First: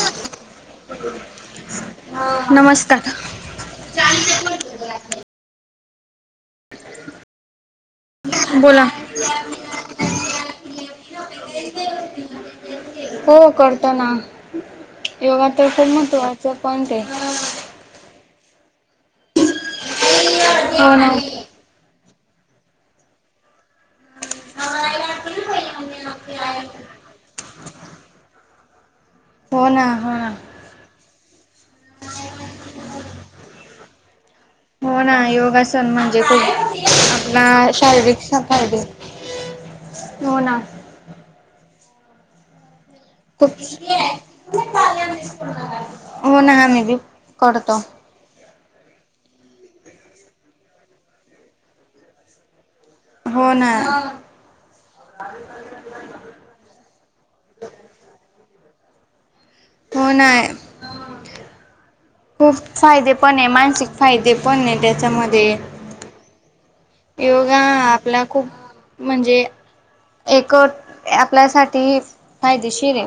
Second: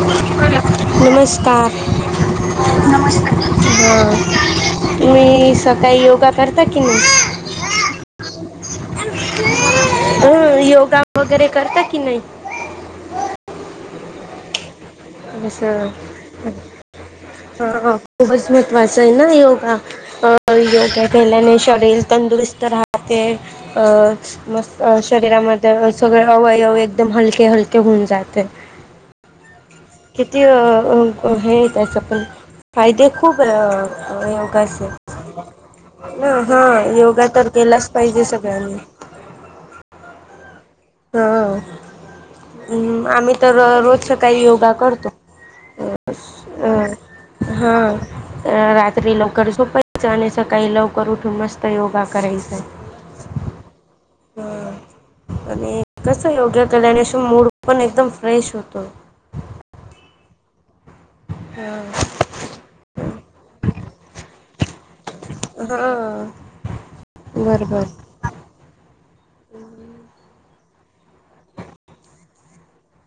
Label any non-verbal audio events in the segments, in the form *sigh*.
बर नमस्कार नमस्कार ह. मी सकाळी योगा करता की नाही. बोला अ योगा वगैरे करता कि नाही. हो करताना योगा तर खूप महत्त्वाच पणट आहे. ह खूपच महत्त्वाच आहे ना योगा. हो योगा ना केल्याने शरीर तंदुरुस्त राहते अ. मस् शरीरामध्ये सगळे अवयव एकदम हलके हलके होऊन जाते. हो ना. ना किती हे त्याचा पण फायदे खूप. योगाचे हो ना योगासन म्हणजे ना खूप हां योगा आपला तर केलाच शारीरिक पाहिजे सगळ्यांनी फायदे. हो ना. ह् आम्ही तर खूप रोज सकाळी योगा करतो. हो ना अ आम्ही बी हा. करतो राात्री लवकर झोपायच आणि सकाळी लवकर उठून मस्त योगा कयच. हो ना. आणिच योगा केल्यानेिश मूड पण एकदम फ्रेश होतो. पना आहे. ह. खूप फायदे पण आहे मानसिक फायदे पण आहे त्याच्यामध्ये ह योगा आपला खूप म्हणजे एक आपल्यासाठी फायदेशीर आहे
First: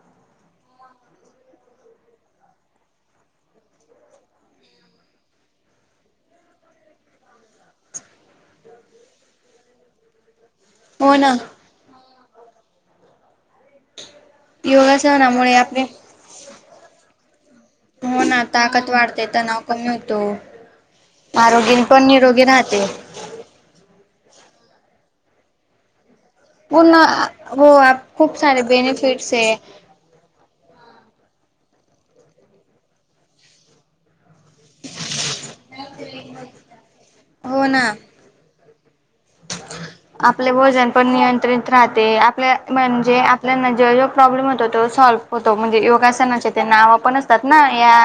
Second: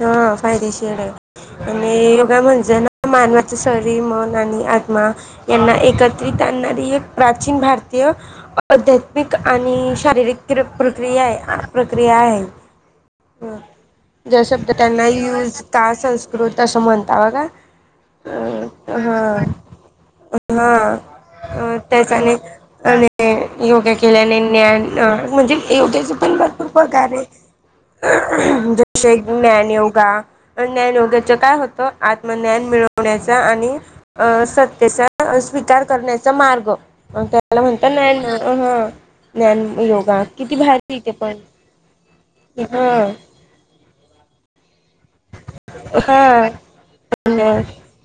हा फायदेशीर आहे आणि योगा म्हणजे ना मानवाचं शरीर मन आणि आत्मा यांना एकत्रित आणणारी एक प्राचीन भारतीय अध्यात्मिक आणि शारीरिक क हो प्रक्रिया ना आहे प्रक्रिया आहे ज्या शब्द त्यांना योगासनामुळे यूज आपले का संस्कृत असं म्हणतावा का हो ना ताकद वाढतेयेत नावक नवतो हा आरोगी अ पण त्याच्याने निरोगी राहते आणि योगा केल्याने ज्ञान म्हणजे योग्याच पण ब पु ना हो खूप सारे जसे बेनिफिट्स आहे ज्ञान योगा ज्ञानयोगाच काय होत आत्म ज्ञान मिळवण्याचा आणि अं सत्तेचा स्वीकार करण्याचा मार्ग अ त्याला म्हणतात ना ना अ आपले वजन पण नियंत्रित राहते आपल्या हा म्हणजे नाही नाही जो जो प्रॉब्लेम होतो तो सॉल्व होतो म्हणजे हा योगासनाचे ते नाव पण असतात ना या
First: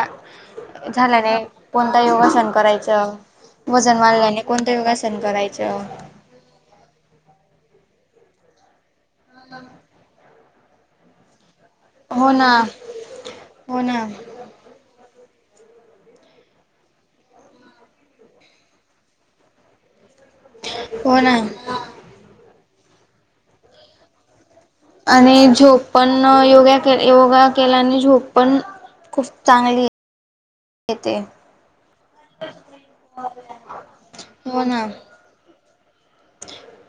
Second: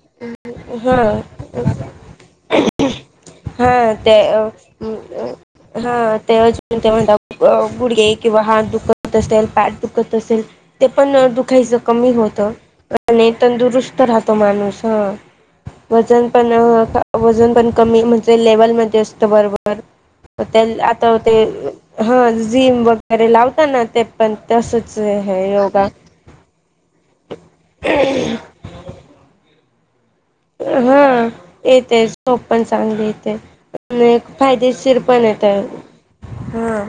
हा झाल्याने कोणता योगासन करायचं हा वजन ते वाढल्याने कोणतं योगासन करायचं हा ते्हा ते म्हणत गुडघे किंवा हात दुखत अस पॅट दुख असेल ते पण दुखा कमी हो होत ना आणि हो तंदुरुस्त ना राहत माणूस वजन पण वजन पण कमी म्हणजे लेवलमध्येध्ये असतं बरोबर तर त्या आता हो ते ना हा जिम वगैरे लावता ना ते पण तसच हे आणि झोप योगा पण योगा के योगा केल्याने झोप पण खूप चांगली हा येते येते झोप पण चांगली येते हो ना. फायदेशीर पण येत हा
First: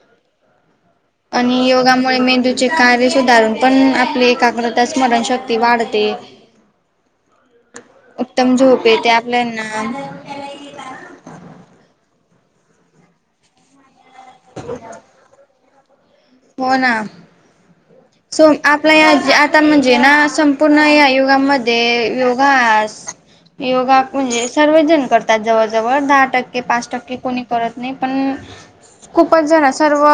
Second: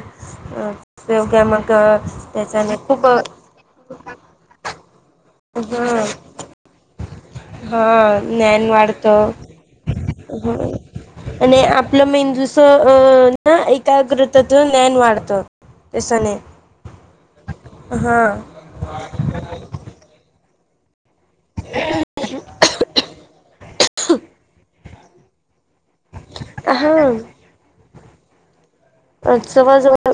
योगा आणि मग योगामुळे मेंदूचे त्याच्याने खूप कारे हा सुधारून पण आपले काग्र तर स्मरणशक्ती वाढते हा उत्तम ज्ञान झोप वाढत येते आपल्याना ह आणि आपलं मेंदूस अं ना एकाग्रतत् ज्ञान वाढतं केसाने हो ना सो आपल्या आता म्हणजे ना संपूर्ण या योगामध्ये योगास योगा म्हणजे सर्वजण करतात जवळ जवळ दहा टक्के पाच हा टक्के कोणी करत नाही पण खूपच जण जवळ सर्व जवळ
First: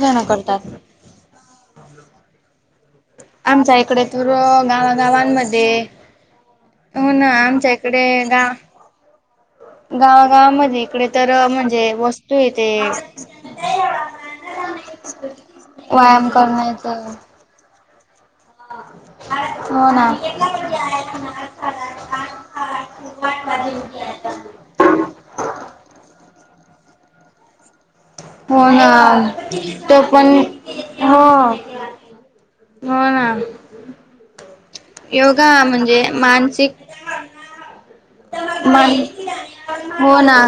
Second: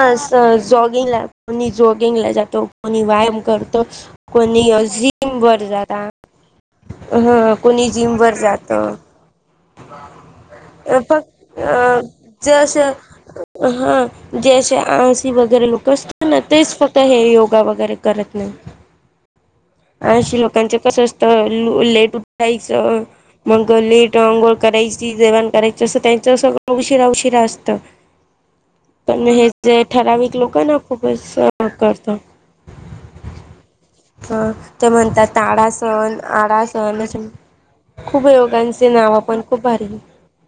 जण करतात. जॉगिंगला मी जॉगिंगला जातो कोणी व्यायाम आमच्या करतो इकडे तर कोणी अजीम वर गावागावांमध्ये जाता हो ना ह आमच्या कोणी इकडे जिमवर गा जात गावागावामध्ये इकडे तर फक्त म्हणजे अ वस्तू येते जसे आंळशी वगैरे लोक असतात व्यायाम ना तेच करण्याच फक्त हे योगा वगैरे करत नाही हो ना. अशी लोकांचं कसं असतं लेट उठायच मग लेट अंघोळ करायची जेवण करायची असं त्यांच अस उशीरा उशिरा असतं हो ना पण हे जे त पण ठराविक लोक ना हो खूपच हो ना ह ते म्हणतात त योगा म्हणजे आळाासण आळा मानसिक सण असं खूप योगांचे मान नाव पण खूप भारी हो ना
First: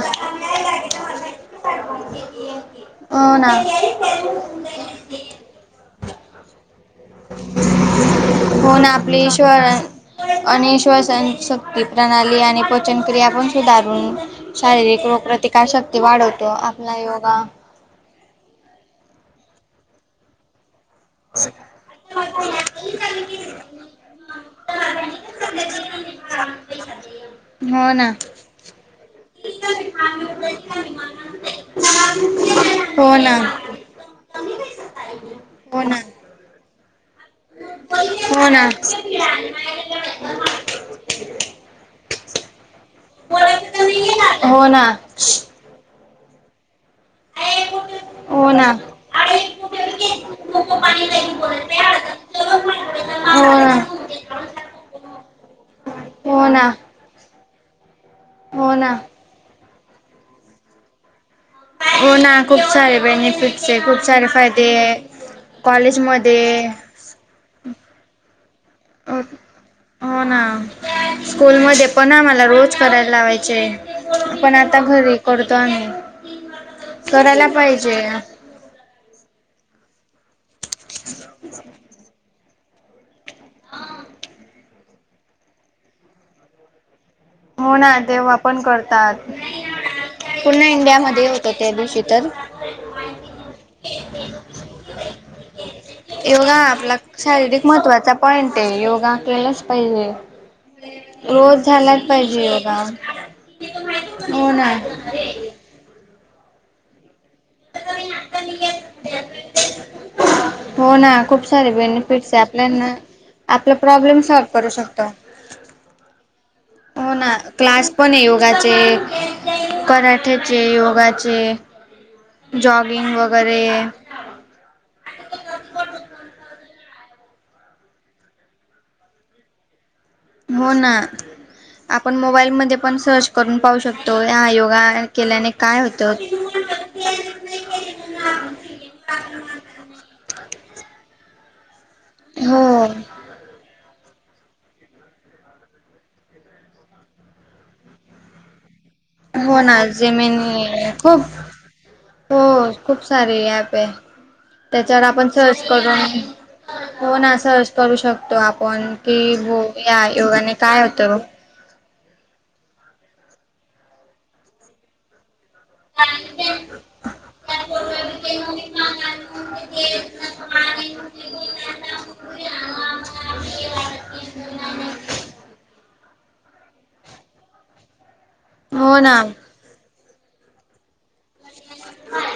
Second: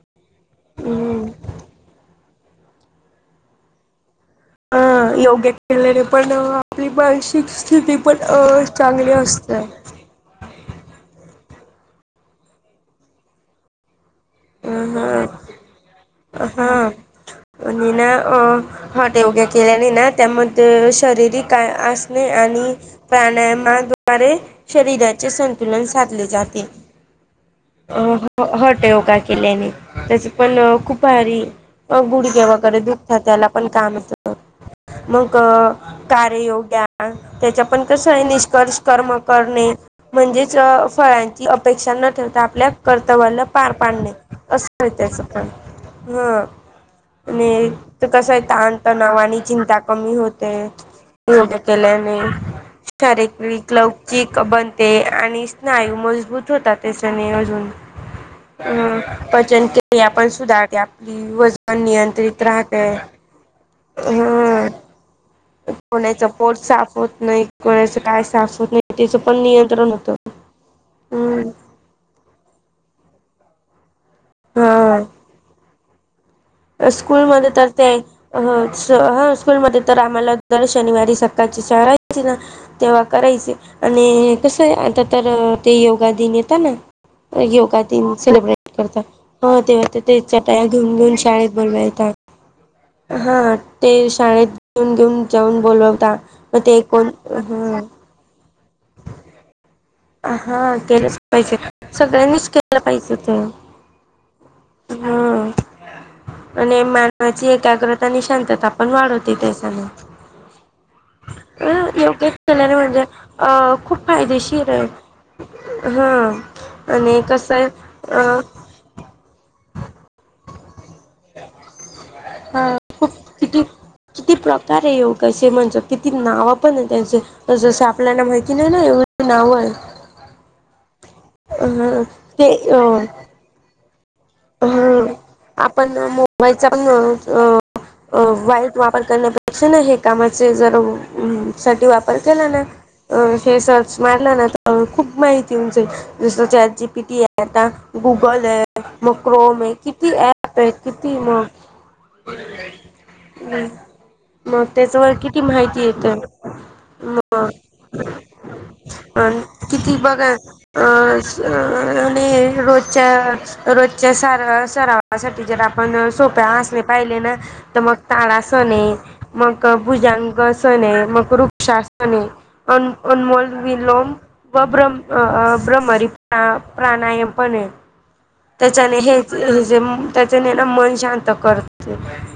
हम्म हो ना अ योग्य केलेले पण आपली मानसिक स्थिती पण हो ना चांगली आपली असते. ईश्वर आणि श्वसन शक्ती प्रणाली आणि पचनक्रिया पण सुधारून अ शारीरिक रोग हा प्र्रतिकारशक्ती वाढवतो हा आपला योगा आणि ना अ हॉटे उगे केलेने ना त्यामध्ये ते शरीरीिकय असणे आणि प्राणायामाद्वारे शरीराचे संतुलन साधले जाते. हो अ ना हॉट योगा केल्याने त्याच पण खुपहारी गुडग्या वगैरे हो दुखतात ना त्याला पण का मग हो ना कारयोग्या ह त्याच्या पण कस आहे हो ना निष्कर्ष कर्म करणे. म्हणजेच फळांची अपेक्षा न ठेवता आपल्या हो कर्तवाला पार पाडणे ना हो ना असं त्याचं पण ह आणि तर कस आहे हो ना तण तणावा आणि चिंता कमी होते. हो केल्याने शारीर लौकिक बनते आणि स्नायू मजबूत ना होतात ते. ज हो ना पचन के आपण सुधार आप व हो ना नियंत्रित खूप राहते सारे बेनिफिट्स आहे खूप सारे फायदे हम आहे कोणाच पोट कॉलेजमध्ये साफ होत नाही कराचं काय साफ होत नाही. त्याचं पण नियंत्रण होतं. हो ना हम्म स्कूलमध्ये पण आम्हाला रोज करायला लावायचे आपण आता घरी करतो आम्ही करायला स्कूलमध्येध्ये तर ते पाहिजे अ हा स्कूलमध्येध्ये तर आम्हाला जर शनिवारी सकाळची शळाची ना तेव्हा करायचे आणि कसं आहे आता तर ते योगा दिन येतं ना. हो योगा ना दिन तेव्हा पण सेलिब्रेट करत करतात हो ते तेचा टाया घेऊन घेऊन श टकल श तर हा ते शाळेत घेऊन घेऊन जाऊन बोलवता. योगा मग हा ते आपला कोण शारीरिक ह महत्त्वाचा पॉइंट आहे योगा केलाच पाहिजे. हा केलंच पाहिजे रोज झालाच पाहिजे सगळ्यांनीच योगा केलं पाहिजे ते हो ना हम आणि मानवाची एक एकाग्रता आणि शांतता पण वाढवते त्याना हो ना खूप अ सारे योग्य बेनिफिट्स आहे केल्याने आपल्याना म्हणजे अ आपला खूप प्रॉब्लेम सॉल्व करू फायदेशीर आहे. शकतो हा हो आणि ना कसं आहे क्लास पण आहे अ योगाचे कराठ्याचे योगाचे हा खूप जॉगिंग वगैरे. किती किती प्रकार आहे योगा अस म्हणजे किती नाव पण आहे त्यांचे जसं आपल्याला माहिती नाही ना एव नाव आहे. हो ना अ आपण ते मोबाईलमध्ये पण अ सर्च करून पाहू शकतो ह योगा केल्याने काय होत. च अ वाईट वापर करण्यापेक्षा हे कामाचे जर साठी वापर केला ना हो हे स. स्मारला ना खूप माहिती जा जस आ जीपी टी आहे आता गुगल आहे. मुक् हो ना जमीन खूप मग हो खूप सारी ऍप आहे मग त्याच्यावर आपण किती सर्च माहिती करून. येते हो ना मग असं करू शकतो आपण कि अ हो किती या बघा योगाने काय अ होतं र रोजच्या रोजच्या सार सरावासाठी जरा पण सोप्या असणे पाहिले ना तर मग ताडासन हाय. मग भुजांग सन मग वृक्षासने अन अनमोल विलोम व ब्रमं ब्रम्मरी प्राणायाम पण ये. त्याच्याने हो ना हेच जे त्याच्याने ना मन शांत कर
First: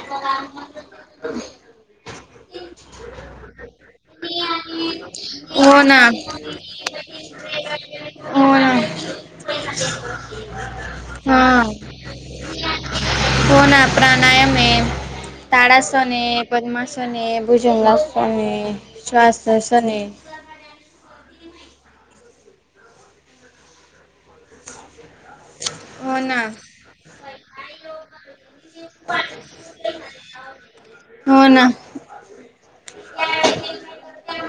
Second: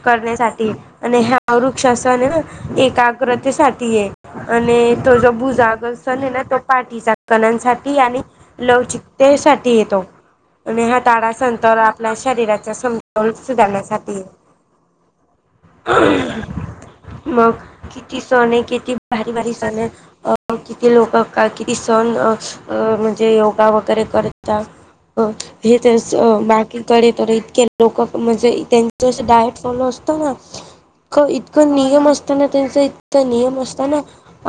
करण्यासाठी आणि ह वृक्षासन एकाग्रतेसाठी ये. आणि तो जो भुजागसणं ये ना तो पाठीच्या कण्यासाठी आणि हो ना लवचिकतेसाठी येतो. आणि हा तारा हा संतर आपल्या शरीराचा समतोल हो ना सुधारण्यासाठी ये. प्राणायाम आहे ताडासन आहे पद्मासन आहे मग किती भुजंगासन सण ये आहे किती भारी भारी सण श्वासासन ये आहे अ किती लोक का किती अ सण अ म्हणजे योगा वगैरे करतात. अ हे हो ना तर बाकीकडे तर इतके लोक म्हणजे त्यांच डायट फॉलो अस हो ना इतकं नियम असताना त्यांचा इतका नियम असताना.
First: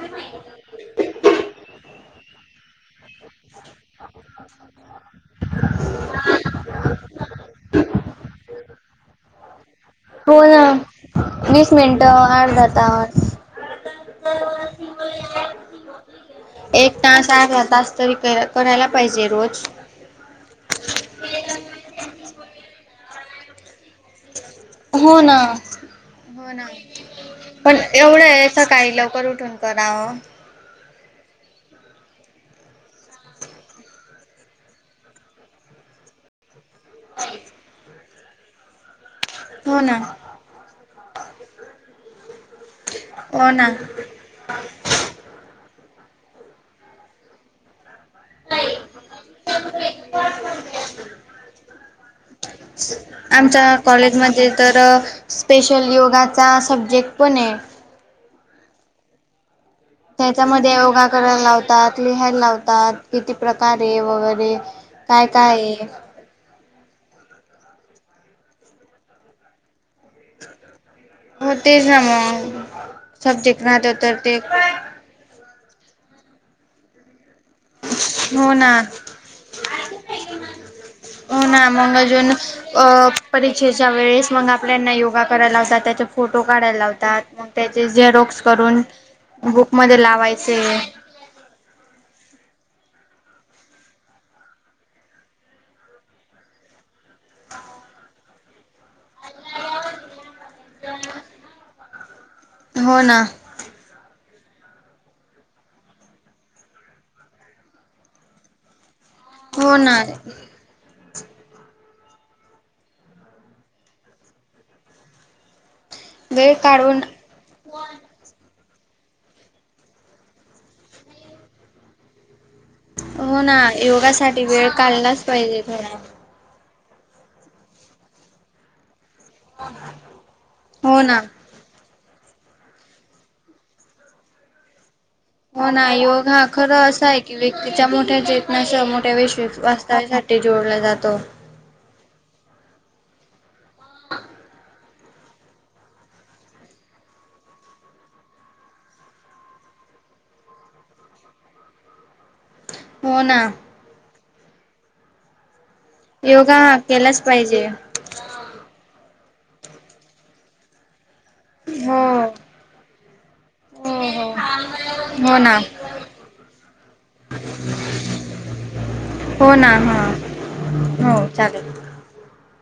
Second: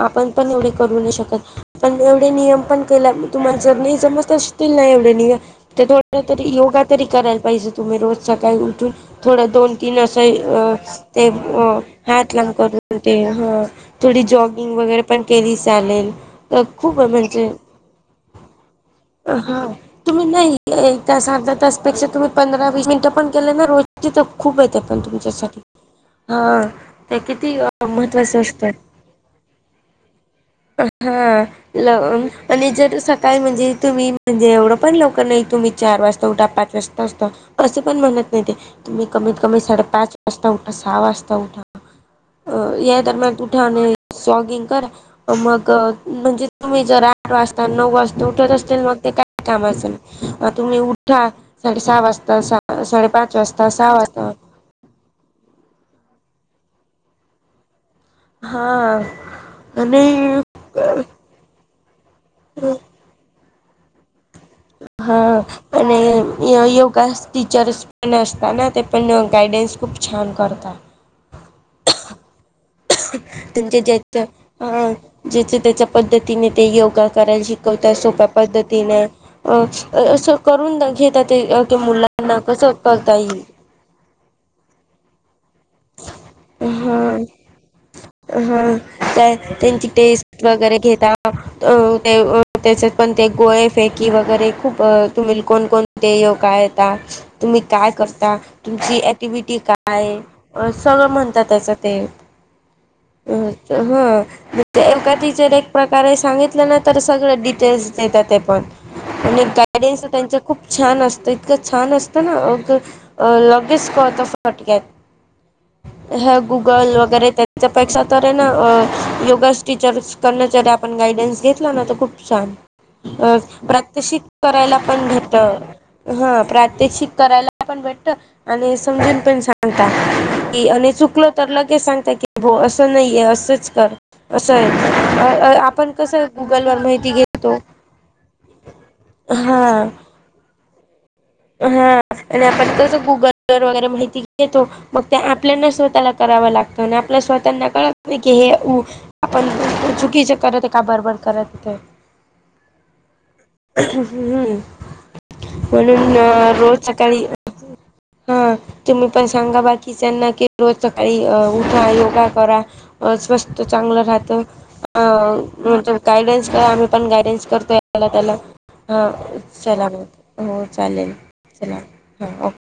आपण पण एवढे करू नाही शकत पण एवढे नियम पण केला तुम्हाला जर नाही समज *unintelligible* नाय एवढ्या नाहीय. तर थोड तरी योगा तरी करायला पाहिजे तुम्ही रोज सकाळी उठून थोडं दोन तीन असे हो अ ना ते अ वीस मिनिटं हात लाबं अर्धा करून ते तास हं थोडी जॉगिंग वगैरे पण केली चालेल तर खूप म्हणजे पाच तरी करां करायला पाहिजे रोज हा तुम्ही नाही एक त अर्धा तास पेक्षा तुम्ही पंधरा वीस मिनट पण केले ना रोज तर खूप आहेत पण हो ना तुमच्यासाठी हो हा ना ते किती पण एवढ महत्त्वाचं आहे असतं. सकाळी लवकर उठून कराव. आहा ल आणि जर सकाळी म्हणजे तुम्ही म्हणजे एवढं पण लवकर नाही तुम्ही चार वाजता उठा पाच वाजता असत असं पण म्हणत नाय ते तुम्ही कमीत कमी हो ना साडेपाच वाजता उठा सहा वाजता उठा अ या दरम्यान हो उठा ना आणि जॉगिंग करा. मग म्हणजे तुम्ही जर आठ वाजता नऊ वाजता उठत असतील मग ते काय कामाचं अ तुम्ही उठा साडे सहा वाजता साडेपाच वाजता आमच्या सहा वाजता कॉलेजमध्ये तर स्पेशल योगाचा सब्जेक्ट पण ये. हा आणि त्याच्यामध्ये योगा करायला लावतात लिहायला लावतात किती प्रकारे वगैरे हा काय काय आहे आणि यो योगा टीचर्स पण असता ना ते पण गायडन्स खूप छान करता. हो तेच ना म त्यांच्या ज्याच्या हा ज्याच्या त्याच्या पद्धतीने ते योगा करायला शिक कवताय त्या सोप्या हो ना पद्धतीने अ असं करून घेतात हो अ ते मुलांना कसं करता येई तेच्या वेळेस मग आपल्याना योगा करायला लावतात. त्याचे फोटो काढायला हा लावतात मग त्याचे झेरॉक्स हा करून बुकमध्ये लावायचे अ त्याच्यात पण ते गोळे फेकी वगैरे खूप अ तुम्ही कोण कोण ते काय आता तुम्ही काय करता तुमची ऍक्टिव्हटी काय ये. अ सगळं म्हणतात त्याचं ते हो ना अ ह म्हजे एका टीचर एक प्रकारे सांगितलं ना तर सगळं डिटेल्स देतात ते पण आणि हो ना गायडन्स त्यांचे खूप छान असतं इतकं छान असतं ना लगेच कळत फटक्यात. ह वेळ गुगल काढून वगैरे त्यात त्याच्यापेक्षा तर आहे ना योगास टीचर् कडना जर आपण गायडन्स घेतला ना तर खूप छान. अ हो ना प्रात्यक्षिक योगासाठी वेळ करायला पण काढलाच भेटत पाहिजे थोडा हा प्रात्यक्षिक करायला पण भेटत आणि समजून पण सांगता की आणि हो चुकल ना तर लगेच सांगत की भाऊ असं नाहीये असंच कर असं आहे. अ, हो ना आपण कसं योग हा खरं गुगलवर असा माहिती आहे की घेतो व्यक्तीच्या मोठ्या चेतनास मोठ्या वैश् हा वास्ताव्यासाठी ते जोडला जातो. हा आणि आपण तस गुगल व वगैरे माहिती घेतो. मग ते आपल्याना स्वतःला करावं लागत आणि आपल्या स्वतःना कळ की हे आपण चूकीचे करत ते का बरबर करत ते. हो ना. म्हणून योगा हा रोज केलाच सकाळी पाहिजे. हा तुम्ही पण सांगा बाकीचना की रोज सकाळी उठा हो. योगा करा स्वस्थ हो चांगलं हो राहत. अ हो ना म्हण गायडन्स काय आम्ही पण गायडन्स करतोय ह्याला त्याला. हा हो ना चला हा म हो चालेल हो चालेल. चला हा ओके.